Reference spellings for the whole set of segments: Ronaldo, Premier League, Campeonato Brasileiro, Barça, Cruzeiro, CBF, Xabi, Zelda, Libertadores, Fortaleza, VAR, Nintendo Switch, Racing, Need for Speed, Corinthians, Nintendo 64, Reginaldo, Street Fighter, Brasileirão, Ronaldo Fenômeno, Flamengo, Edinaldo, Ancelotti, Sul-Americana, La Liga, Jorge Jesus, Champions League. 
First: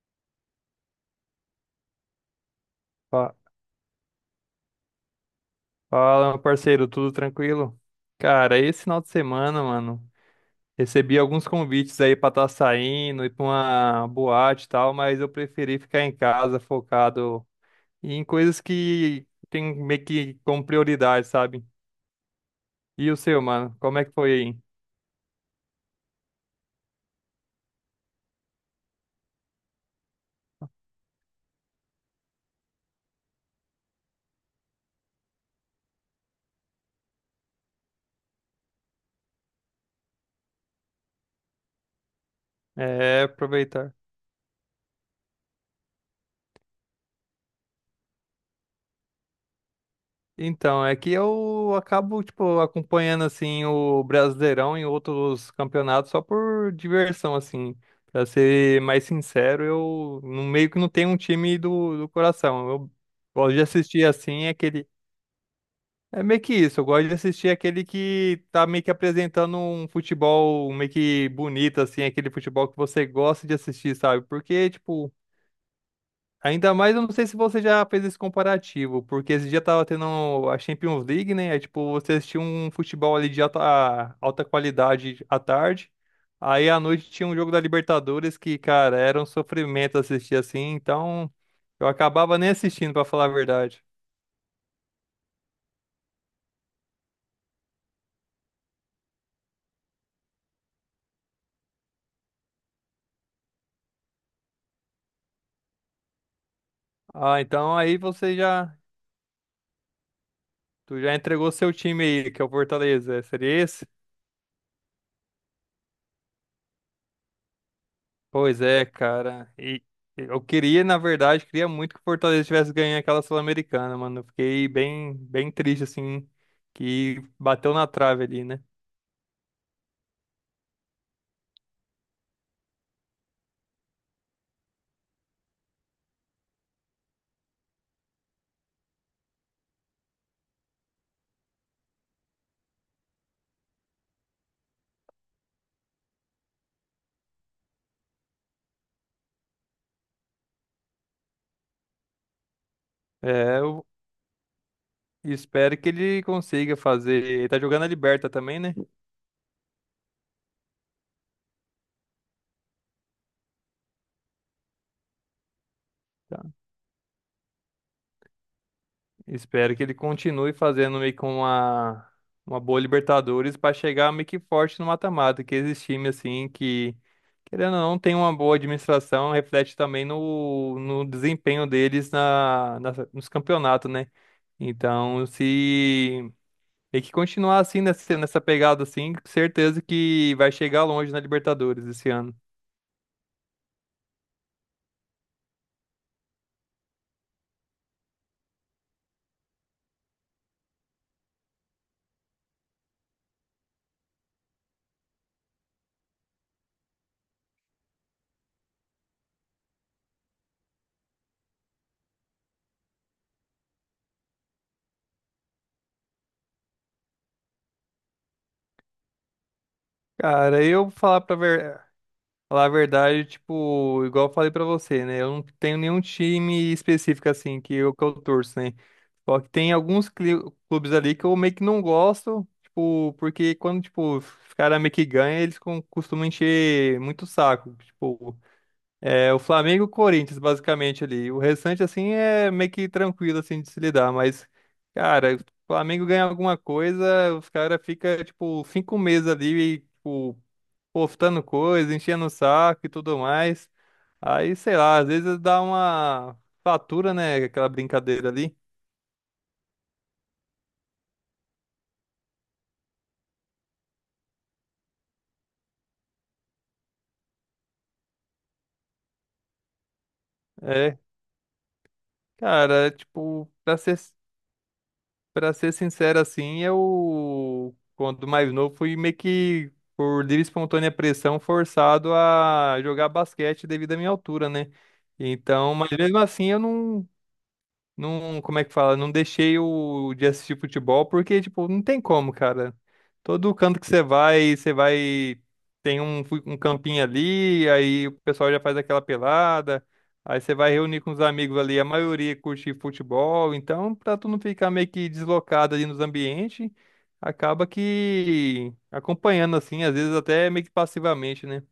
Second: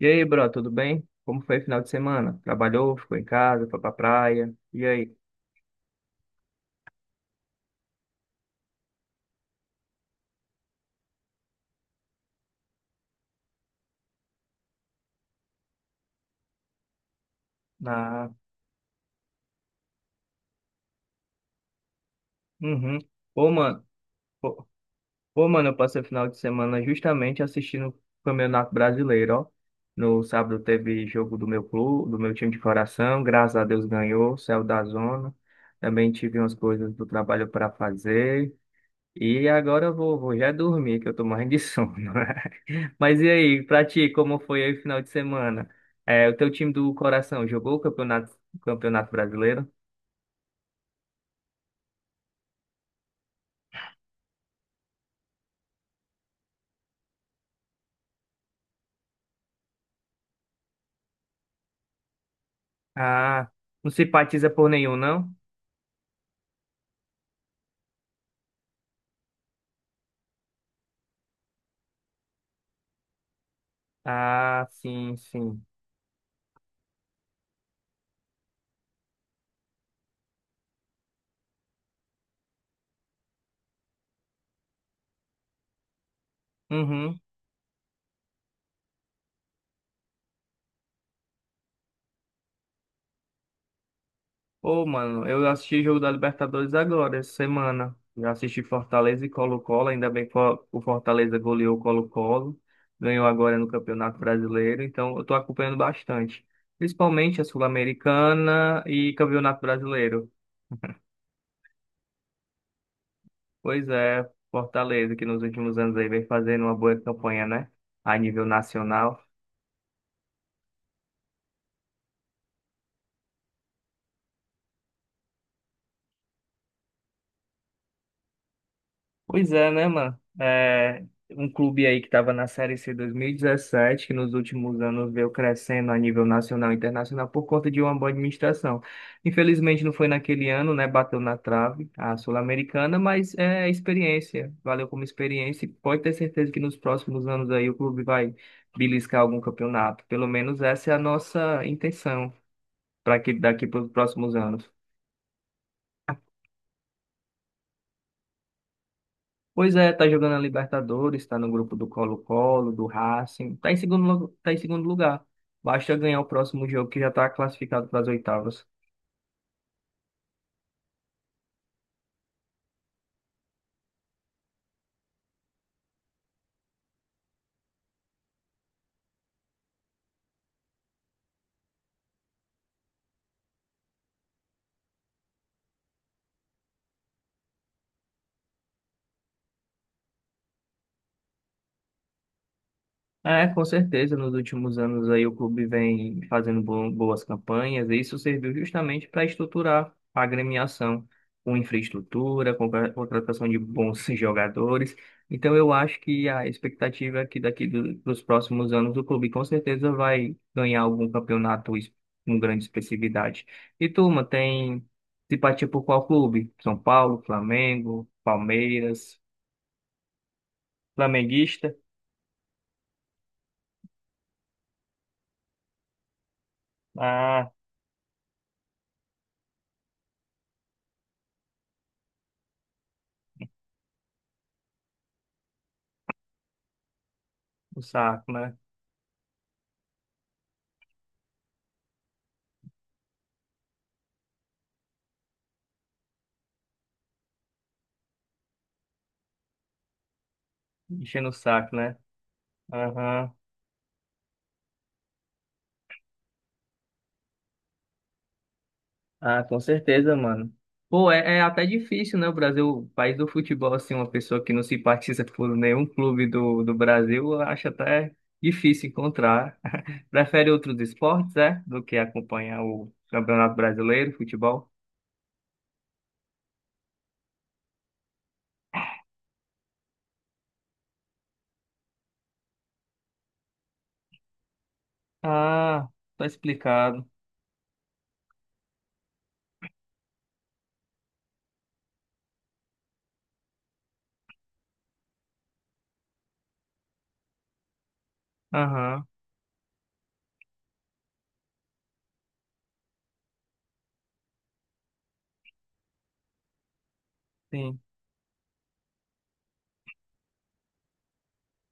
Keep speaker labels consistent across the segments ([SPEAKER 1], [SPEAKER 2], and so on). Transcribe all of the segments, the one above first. [SPEAKER 1] E aí, bro, tudo bem? Como foi o final de semana? Trabalhou, ficou em
[SPEAKER 2] Fa-
[SPEAKER 1] casa, foi pra praia? E aí?
[SPEAKER 2] Fala, meu parceiro, tudo tranquilo? Cara, esse final de semana, mano, recebi alguns convites aí pra estar saindo, ir pra uma boate e tal, mas eu preferi ficar em casa focado em
[SPEAKER 1] Na...
[SPEAKER 2] coisas que tem meio que como prioridade, sabe?
[SPEAKER 1] Uhum.
[SPEAKER 2] E o seu,
[SPEAKER 1] Pô,
[SPEAKER 2] mano,
[SPEAKER 1] mano,
[SPEAKER 2] como é que foi aí?
[SPEAKER 1] pô, pô, mano, eu passei o final de semana justamente assistindo o Campeonato Brasileiro, ó. No sábado teve jogo do meu clube, do meu time de coração, graças a Deus ganhou, saiu da zona. Também tive umas coisas do trabalho para fazer. E agora eu vou já dormir, que eu tô morrendo de sono. Mas
[SPEAKER 2] É,
[SPEAKER 1] e aí, pra
[SPEAKER 2] aproveitar.
[SPEAKER 1] ti, como foi aí o final de semana? É, o teu time do coração jogou o campeonato brasileiro?
[SPEAKER 2] Então, é que eu acabo, tipo, acompanhando, assim, o Brasileirão em outros campeonatos só por diversão, assim. Pra ser mais sincero, eu meio que não tenho um time do coração. Eu
[SPEAKER 1] Ah,
[SPEAKER 2] gosto de
[SPEAKER 1] não
[SPEAKER 2] assistir, assim,
[SPEAKER 1] simpatiza por
[SPEAKER 2] aquele...
[SPEAKER 1] nenhum, não?
[SPEAKER 2] É meio que isso, eu gosto de assistir aquele que tá meio que apresentando um futebol meio que bonito, assim, aquele futebol que você gosta de assistir, sabe?
[SPEAKER 1] Ah,
[SPEAKER 2] Porque, tipo,
[SPEAKER 1] sim, sim.
[SPEAKER 2] ainda mais, eu não sei se você já fez esse comparativo, porque esse dia tava tendo a Champions League, né? É tipo, você assistia um futebol ali de alta, alta qualidade à tarde, aí à noite
[SPEAKER 1] Uhum.
[SPEAKER 2] tinha um jogo da Libertadores que, cara, era um sofrimento assistir assim, então eu acabava nem assistindo, pra falar a verdade.
[SPEAKER 1] Ô, mano, eu assisti jogo da Libertadores agora, essa semana. Já assisti Fortaleza e Colo-Colo, ainda bem que o Fortaleza goleou o Colo-Colo, ganhou agora no Campeonato Brasileiro, então eu tô acompanhando bastante. Principalmente
[SPEAKER 2] Ah,
[SPEAKER 1] a
[SPEAKER 2] então aí você já,
[SPEAKER 1] Sul-Americana e Campeonato Brasileiro.
[SPEAKER 2] tu já entregou seu time aí, que é o Fortaleza, seria esse?
[SPEAKER 1] Pois é, Fortaleza, que nos últimos anos aí vem fazendo uma boa campanha, né? A nível
[SPEAKER 2] Pois é,
[SPEAKER 1] nacional.
[SPEAKER 2] cara. E eu queria, na verdade, queria muito que o Fortaleza tivesse ganho aquela Sul-Americana, mano. Eu fiquei bem, bem triste, assim, que bateu na trave ali, né?
[SPEAKER 1] Pois é, né, mano? É um clube aí que estava na Série C 2017, que nos últimos anos veio crescendo a nível nacional e internacional por conta de uma boa administração. Infelizmente não foi naquele ano, né? Bateu na trave a Sul-Americana, mas é experiência. Valeu como experiência e pode ter certeza que nos próximos anos aí o clube vai beliscar algum campeonato. Pelo menos essa é a nossa intenção. Para que
[SPEAKER 2] É,
[SPEAKER 1] daqui para
[SPEAKER 2] eu
[SPEAKER 1] os próximos anos.
[SPEAKER 2] espero que ele consiga fazer. Ele tá jogando a Liberta também, né?
[SPEAKER 1] Pois é, tá jogando a Libertadores, tá no grupo do Colo-Colo, do Racing, tá em segundo, tá em segundo lugar. Basta ganhar o
[SPEAKER 2] Tá.
[SPEAKER 1] próximo jogo que já tá classificado para as oitavas.
[SPEAKER 2] Espero que ele continue fazendo meio com uma boa Libertadores pra chegar meio que forte no mata-mata, que esses times, assim, que. Querendo ou não, tem uma boa administração, reflete também no desempenho deles nos campeonatos, né? Então, se tem que continuar assim, nessa pegada assim, certeza que vai chegar longe na Libertadores esse ano.
[SPEAKER 1] É, com certeza, nos últimos anos aí o clube vem fazendo boas campanhas e isso serviu justamente para estruturar a agremiação com infraestrutura, com a contratação de bons jogadores. Então eu acho que a expectativa é que daqui do, dos próximos anos o clube com certeza vai ganhar algum campeonato com grande expressividade. E turma, tem simpatia por qual clube? São Paulo, Flamengo, Palmeiras,
[SPEAKER 2] Cara, eu vou falar pra
[SPEAKER 1] flamenguista?
[SPEAKER 2] ver. Falar a verdade, tipo, igual eu falei pra você, né? Eu não tenho nenhum time específico,
[SPEAKER 1] Ah,
[SPEAKER 2] assim, que eu torço, né? Só que tem alguns clubes ali que eu meio que não gosto, tipo, porque quando, tipo, os caras meio que ganham, eles costumam encher muito o saco.
[SPEAKER 1] o saco,
[SPEAKER 2] Tipo,
[SPEAKER 1] né?
[SPEAKER 2] é o Flamengo e o Corinthians, basicamente, ali. O restante, assim, é meio que tranquilo, assim, de se lidar, mas, cara, o Flamengo ganha alguma coisa, os caras ficam, tipo, cinco meses ali, tipo,
[SPEAKER 1] Enchendo o
[SPEAKER 2] postando
[SPEAKER 1] saco,
[SPEAKER 2] coisa,
[SPEAKER 1] né?
[SPEAKER 2] enchendo o saco e tudo
[SPEAKER 1] Aham.
[SPEAKER 2] mais. Aí, sei lá, às vezes dá uma fatura, né? Aquela brincadeira ali.
[SPEAKER 1] Ah, com certeza, mano. Pô, é até difícil, né? O Brasil, país do futebol, assim, uma pessoa que não simpatiza por nenhum clube do Brasil, eu acho até difícil encontrar. Prefere outros
[SPEAKER 2] É,
[SPEAKER 1] esportes, é? Do que acompanhar
[SPEAKER 2] cara, é,
[SPEAKER 1] o
[SPEAKER 2] tipo,
[SPEAKER 1] Campeonato Brasileiro, futebol?
[SPEAKER 2] pra ser sincero assim, eu, quando mais novo, fui meio que, por livre e espontânea pressão, forçado a jogar basquete devido à minha altura, né? Então,
[SPEAKER 1] Ah,
[SPEAKER 2] mas mesmo
[SPEAKER 1] tá
[SPEAKER 2] assim, eu
[SPEAKER 1] explicado.
[SPEAKER 2] não. Não, como é que fala? Não deixei o de assistir futebol porque, tipo, não tem como, cara. Todo canto que você vai, você vai. Tem um, um campinho ali, aí o pessoal já faz aquela
[SPEAKER 1] Aham,
[SPEAKER 2] pelada. Aí você vai reunir com os amigos ali, a maioria curte futebol. Então, pra tu não ficar meio que deslocado ali nos ambientes, acaba
[SPEAKER 1] sim.
[SPEAKER 2] que acompanhando assim, às vezes até meio que passivamente, né?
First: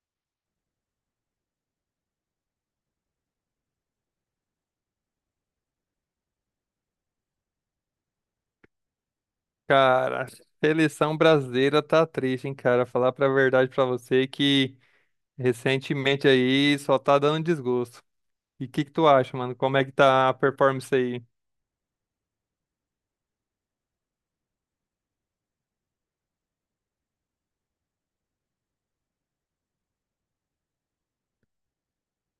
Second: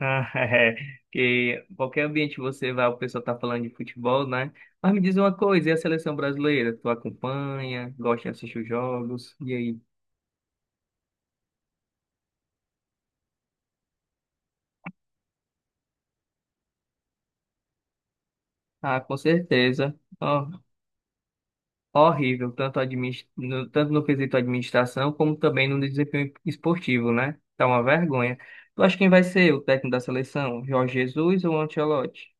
[SPEAKER 1] Ah, é, que qualquer ambiente que você vai, o pessoal tá falando de futebol, né? Mas me diz uma coisa, e a seleção brasileira? Tu acompanha, gosta de assistir os jogos? E aí?
[SPEAKER 2] Cara, seleção brasileira tá triste, hein, cara? Falar pra verdade pra você que. Recentemente aí só tá dando desgosto. E o que que
[SPEAKER 1] Ah,
[SPEAKER 2] tu
[SPEAKER 1] com
[SPEAKER 2] acha, mano? Como é que
[SPEAKER 1] certeza.
[SPEAKER 2] tá a
[SPEAKER 1] Ó,
[SPEAKER 2] performance aí?
[SPEAKER 1] horrível, tanto no quesito administração, como também no desempenho esportivo, né? Tá uma vergonha. Tu acha quem vai ser o técnico da seleção? Jorge Jesus ou Ancelotti?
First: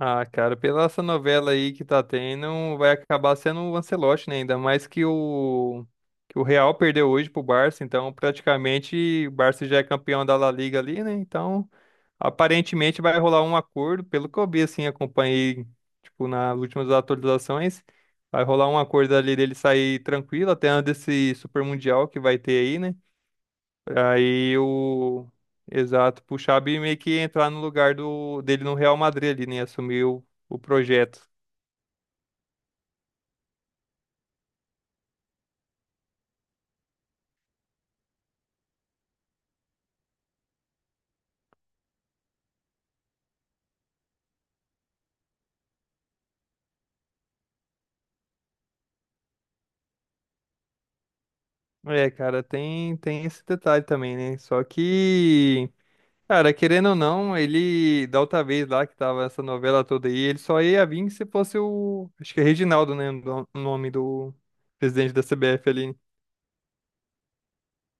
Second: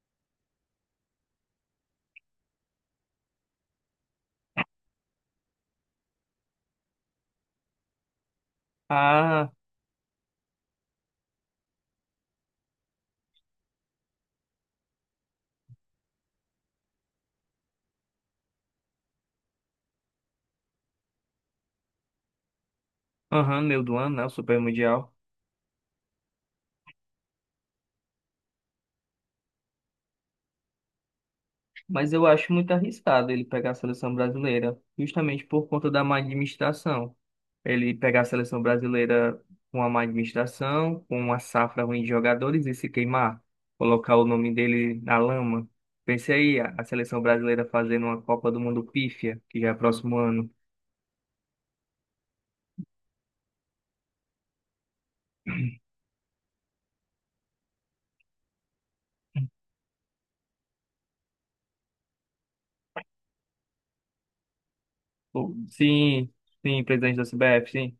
[SPEAKER 2] Ah, cara, pela essa novela aí que tá tendo, vai acabar sendo o Ancelotti, né? Ainda mais que o Real perdeu hoje pro Barça, então praticamente o
[SPEAKER 1] Ah,
[SPEAKER 2] Barça já é campeão da La Liga ali, né? Então, aparentemente vai rolar um acordo, pelo que eu vi assim, acompanhei tipo nas últimas atualizações, vai rolar um acordo ali dele sair tranquilo até antes desse Super Mundial que vai ter aí, né?
[SPEAKER 1] aham, meu do ano, né? O
[SPEAKER 2] Aí
[SPEAKER 1] Super Mundial.
[SPEAKER 2] o. Exato, pro Xabi meio que entrar no lugar do... dele no Real Madrid ali, né? Assumir o projeto.
[SPEAKER 1] Mas eu acho muito arriscado ele pegar a seleção brasileira, justamente por conta da má administração. Ele pegar a seleção brasileira com a má administração, com uma safra ruim de jogadores e se queimar, colocar o nome dele na lama. Pense aí, a seleção brasileira fazendo uma Copa do Mundo pífia, que já é próximo ano.
[SPEAKER 2] É, cara, tem esse detalhe também, né? Só que, cara, querendo ou não, ele, da outra vez lá que tava essa novela toda aí, ele só ia vir se fosse o, acho que é Reginaldo, né? O o nome do presidente da CBF ali.
[SPEAKER 1] Sim, sim, presidente da CBF, sim.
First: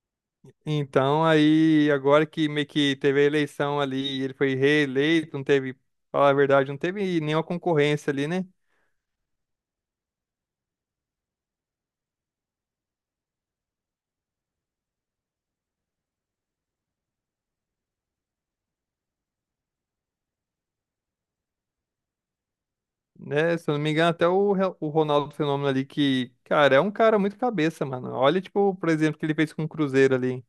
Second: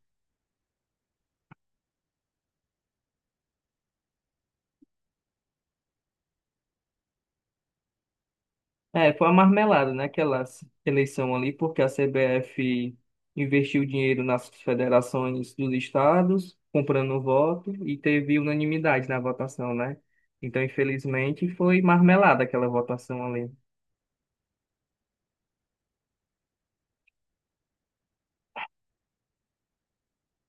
[SPEAKER 2] Então, aí, agora que meio que teve a eleição ali, e ele foi reeleito, não teve, falar a verdade, não teve nenhuma concorrência ali, né?
[SPEAKER 1] É, foi uma marmelada, né, eleição ali, porque a CBF investiu dinheiro nas federações dos estados, comprando voto, e teve unanimidade na votação, né? Então, infelizmente, foi marmelada aquela votação ali.
[SPEAKER 2] Né? Se eu não me engano, até o Ronaldo Fenômeno ali, que, cara, é um cara muito cabeça, mano. Olha, tipo, por exemplo, o que ele fez com o Cruzeiro ali.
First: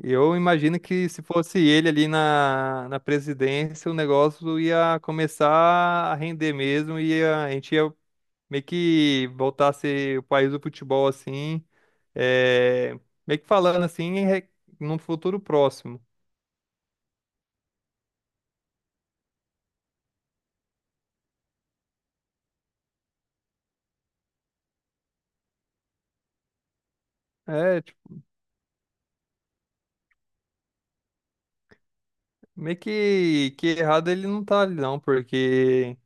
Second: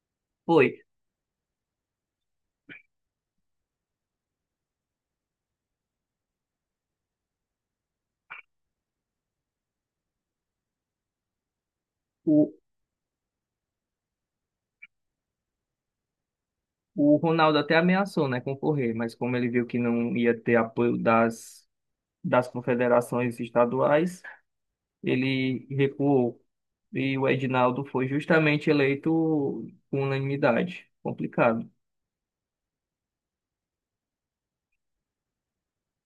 [SPEAKER 2] Eu
[SPEAKER 1] Foi.
[SPEAKER 2] imagino que se fosse ele ali na presidência, o negócio ia começar a render mesmo, e a gente ia meio que voltar a ser o país do futebol, assim,
[SPEAKER 1] O,
[SPEAKER 2] é, meio que falando assim, em num futuro próximo.
[SPEAKER 1] o Ronaldo até ameaçou, né, concorrer, mas como ele viu que não ia ter apoio das, das confederações estaduais, ele recuou. E o
[SPEAKER 2] É,
[SPEAKER 1] Edinaldo foi
[SPEAKER 2] tipo,
[SPEAKER 1] justamente eleito com unanimidade. Complicado.
[SPEAKER 2] meio que errado ele não tá ali, não, porque.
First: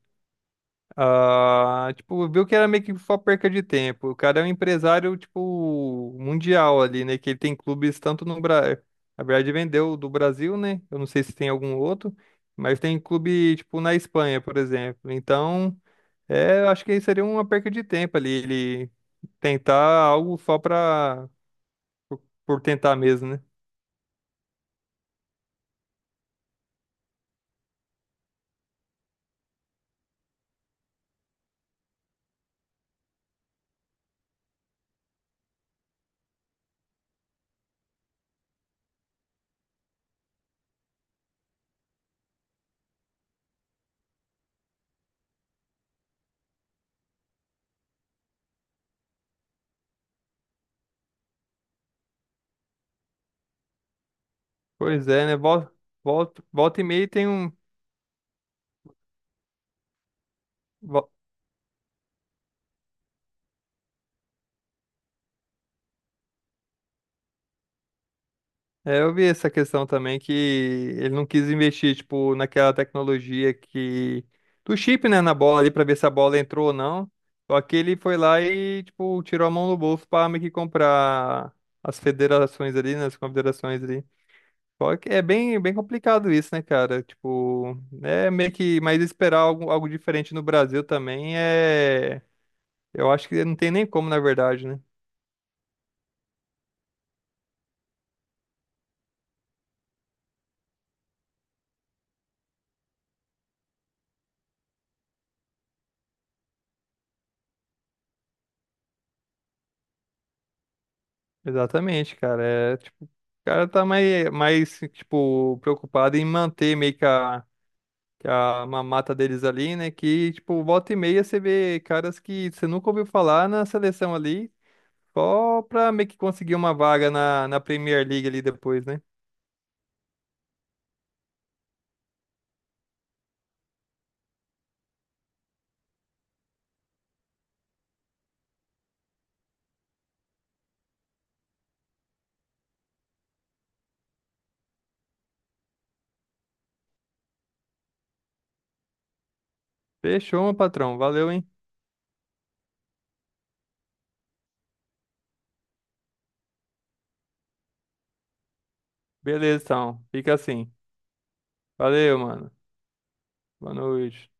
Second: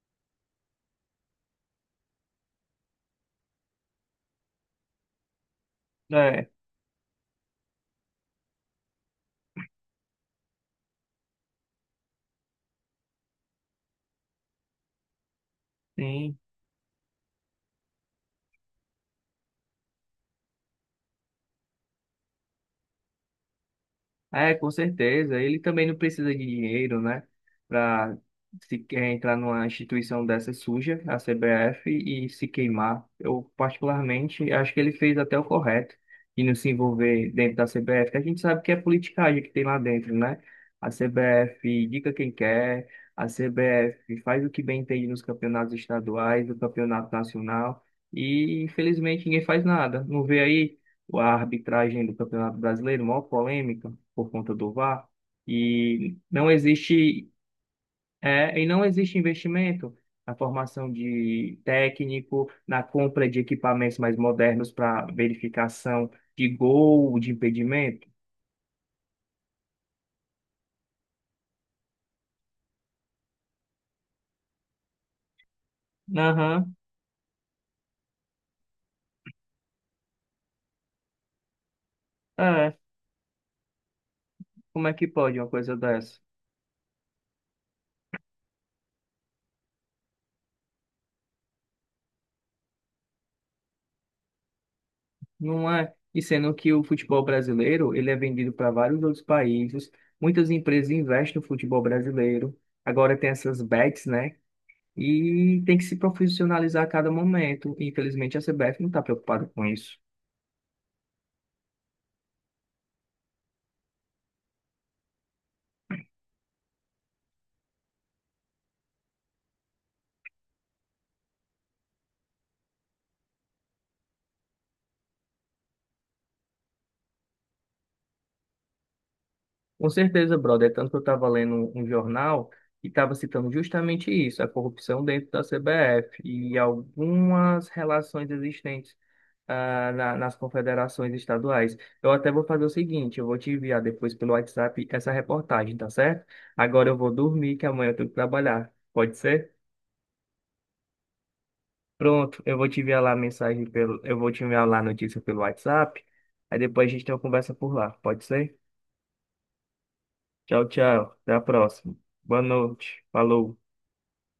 [SPEAKER 2] Ah, tipo, viu que era meio que só perca de tempo. O cara é um empresário, tipo,
[SPEAKER 1] É,
[SPEAKER 2] mundial ali, né? Que ele tem clubes tanto no Brasil. Na verdade, vendeu do Brasil, né? Eu não sei se tem algum outro, mas tem clube, tipo, na Espanha, por exemplo. Então,
[SPEAKER 1] sim.
[SPEAKER 2] é, eu acho que seria uma perca de tempo ali, ele tentar algo só pra, por tentar mesmo, né?
[SPEAKER 1] É, com certeza. Ele também não precisa de dinheiro, né? Para se quer entrar numa instituição dessa suja, a CBF, e se queimar. Eu, particularmente, acho que ele fez até o correto de não se envolver dentro da CBF, que a gente sabe que é politicagem que tem lá dentro, né? A CBF indica quem quer, a CBF faz o que bem entende nos campeonatos estaduais, no campeonato nacional, e infelizmente ninguém faz nada. Não vê aí a arbitragem do Campeonato Brasileiro, maior polêmica por conta do VAR,
[SPEAKER 2] Pois é, né? Volta,
[SPEAKER 1] e
[SPEAKER 2] volta,
[SPEAKER 1] não
[SPEAKER 2] volta e meia tem
[SPEAKER 1] existe,
[SPEAKER 2] um.
[SPEAKER 1] e não existe investimento na formação de técnico, na compra de equipamentos mais modernos para verificação de gol, de impedimento.
[SPEAKER 2] É, eu vi essa questão também que ele não quis investir, tipo, naquela tecnologia que... do chip, né, na bola ali pra ver se a bola entrou ou
[SPEAKER 1] Aham,
[SPEAKER 2] não. Só que ele foi lá e, tipo, tirou a mão do bolso pra meio que comprar as federações
[SPEAKER 1] é.
[SPEAKER 2] ali, né, as confederações ali.
[SPEAKER 1] Como é
[SPEAKER 2] Só
[SPEAKER 1] que
[SPEAKER 2] que é
[SPEAKER 1] pode uma
[SPEAKER 2] bem, bem
[SPEAKER 1] coisa dessa?
[SPEAKER 2] complicado isso, né, cara? Tipo, é meio que... Mas esperar algo, algo diferente no Brasil também é... Eu acho que não tem nem como, na verdade, né?
[SPEAKER 1] Não é. E sendo que o futebol brasileiro, ele é vendido para vários outros países, muitas empresas investem no futebol brasileiro. Agora tem essas bets, né? E tem que se profissionalizar a cada momento. E, infelizmente, a CBF não está preocupada com isso.
[SPEAKER 2] Exatamente, cara. É, tipo, o cara tá mais, tipo, preocupado em manter meio que que a mamata deles ali, né? Que, tipo, volta e meia você vê caras que você nunca ouviu falar na seleção ali, só pra meio que conseguir uma vaga na Premier League ali depois, né?
[SPEAKER 1] Com certeza, brother. É tanto que eu estava lendo um jornal e estava citando justamente isso, a corrupção dentro da CBF e algumas relações existentes nas confederações estaduais. Eu até vou fazer o seguinte, eu vou te enviar depois pelo WhatsApp essa reportagem, tá certo? Agora eu vou dormir, que amanhã eu tenho que trabalhar. Pode ser?
[SPEAKER 2] Fechou, meu patrão. Valeu, hein?
[SPEAKER 1] Pronto, eu vou te enviar lá a notícia pelo WhatsApp. Aí depois a gente tem uma conversa por lá, pode ser?
[SPEAKER 2] Beleza, então. Fica
[SPEAKER 1] Tchau,
[SPEAKER 2] assim.
[SPEAKER 1] tchau. Até a próxima.
[SPEAKER 2] Valeu,
[SPEAKER 1] Boa
[SPEAKER 2] mano.
[SPEAKER 1] noite. Falou.
[SPEAKER 2] Boa noite.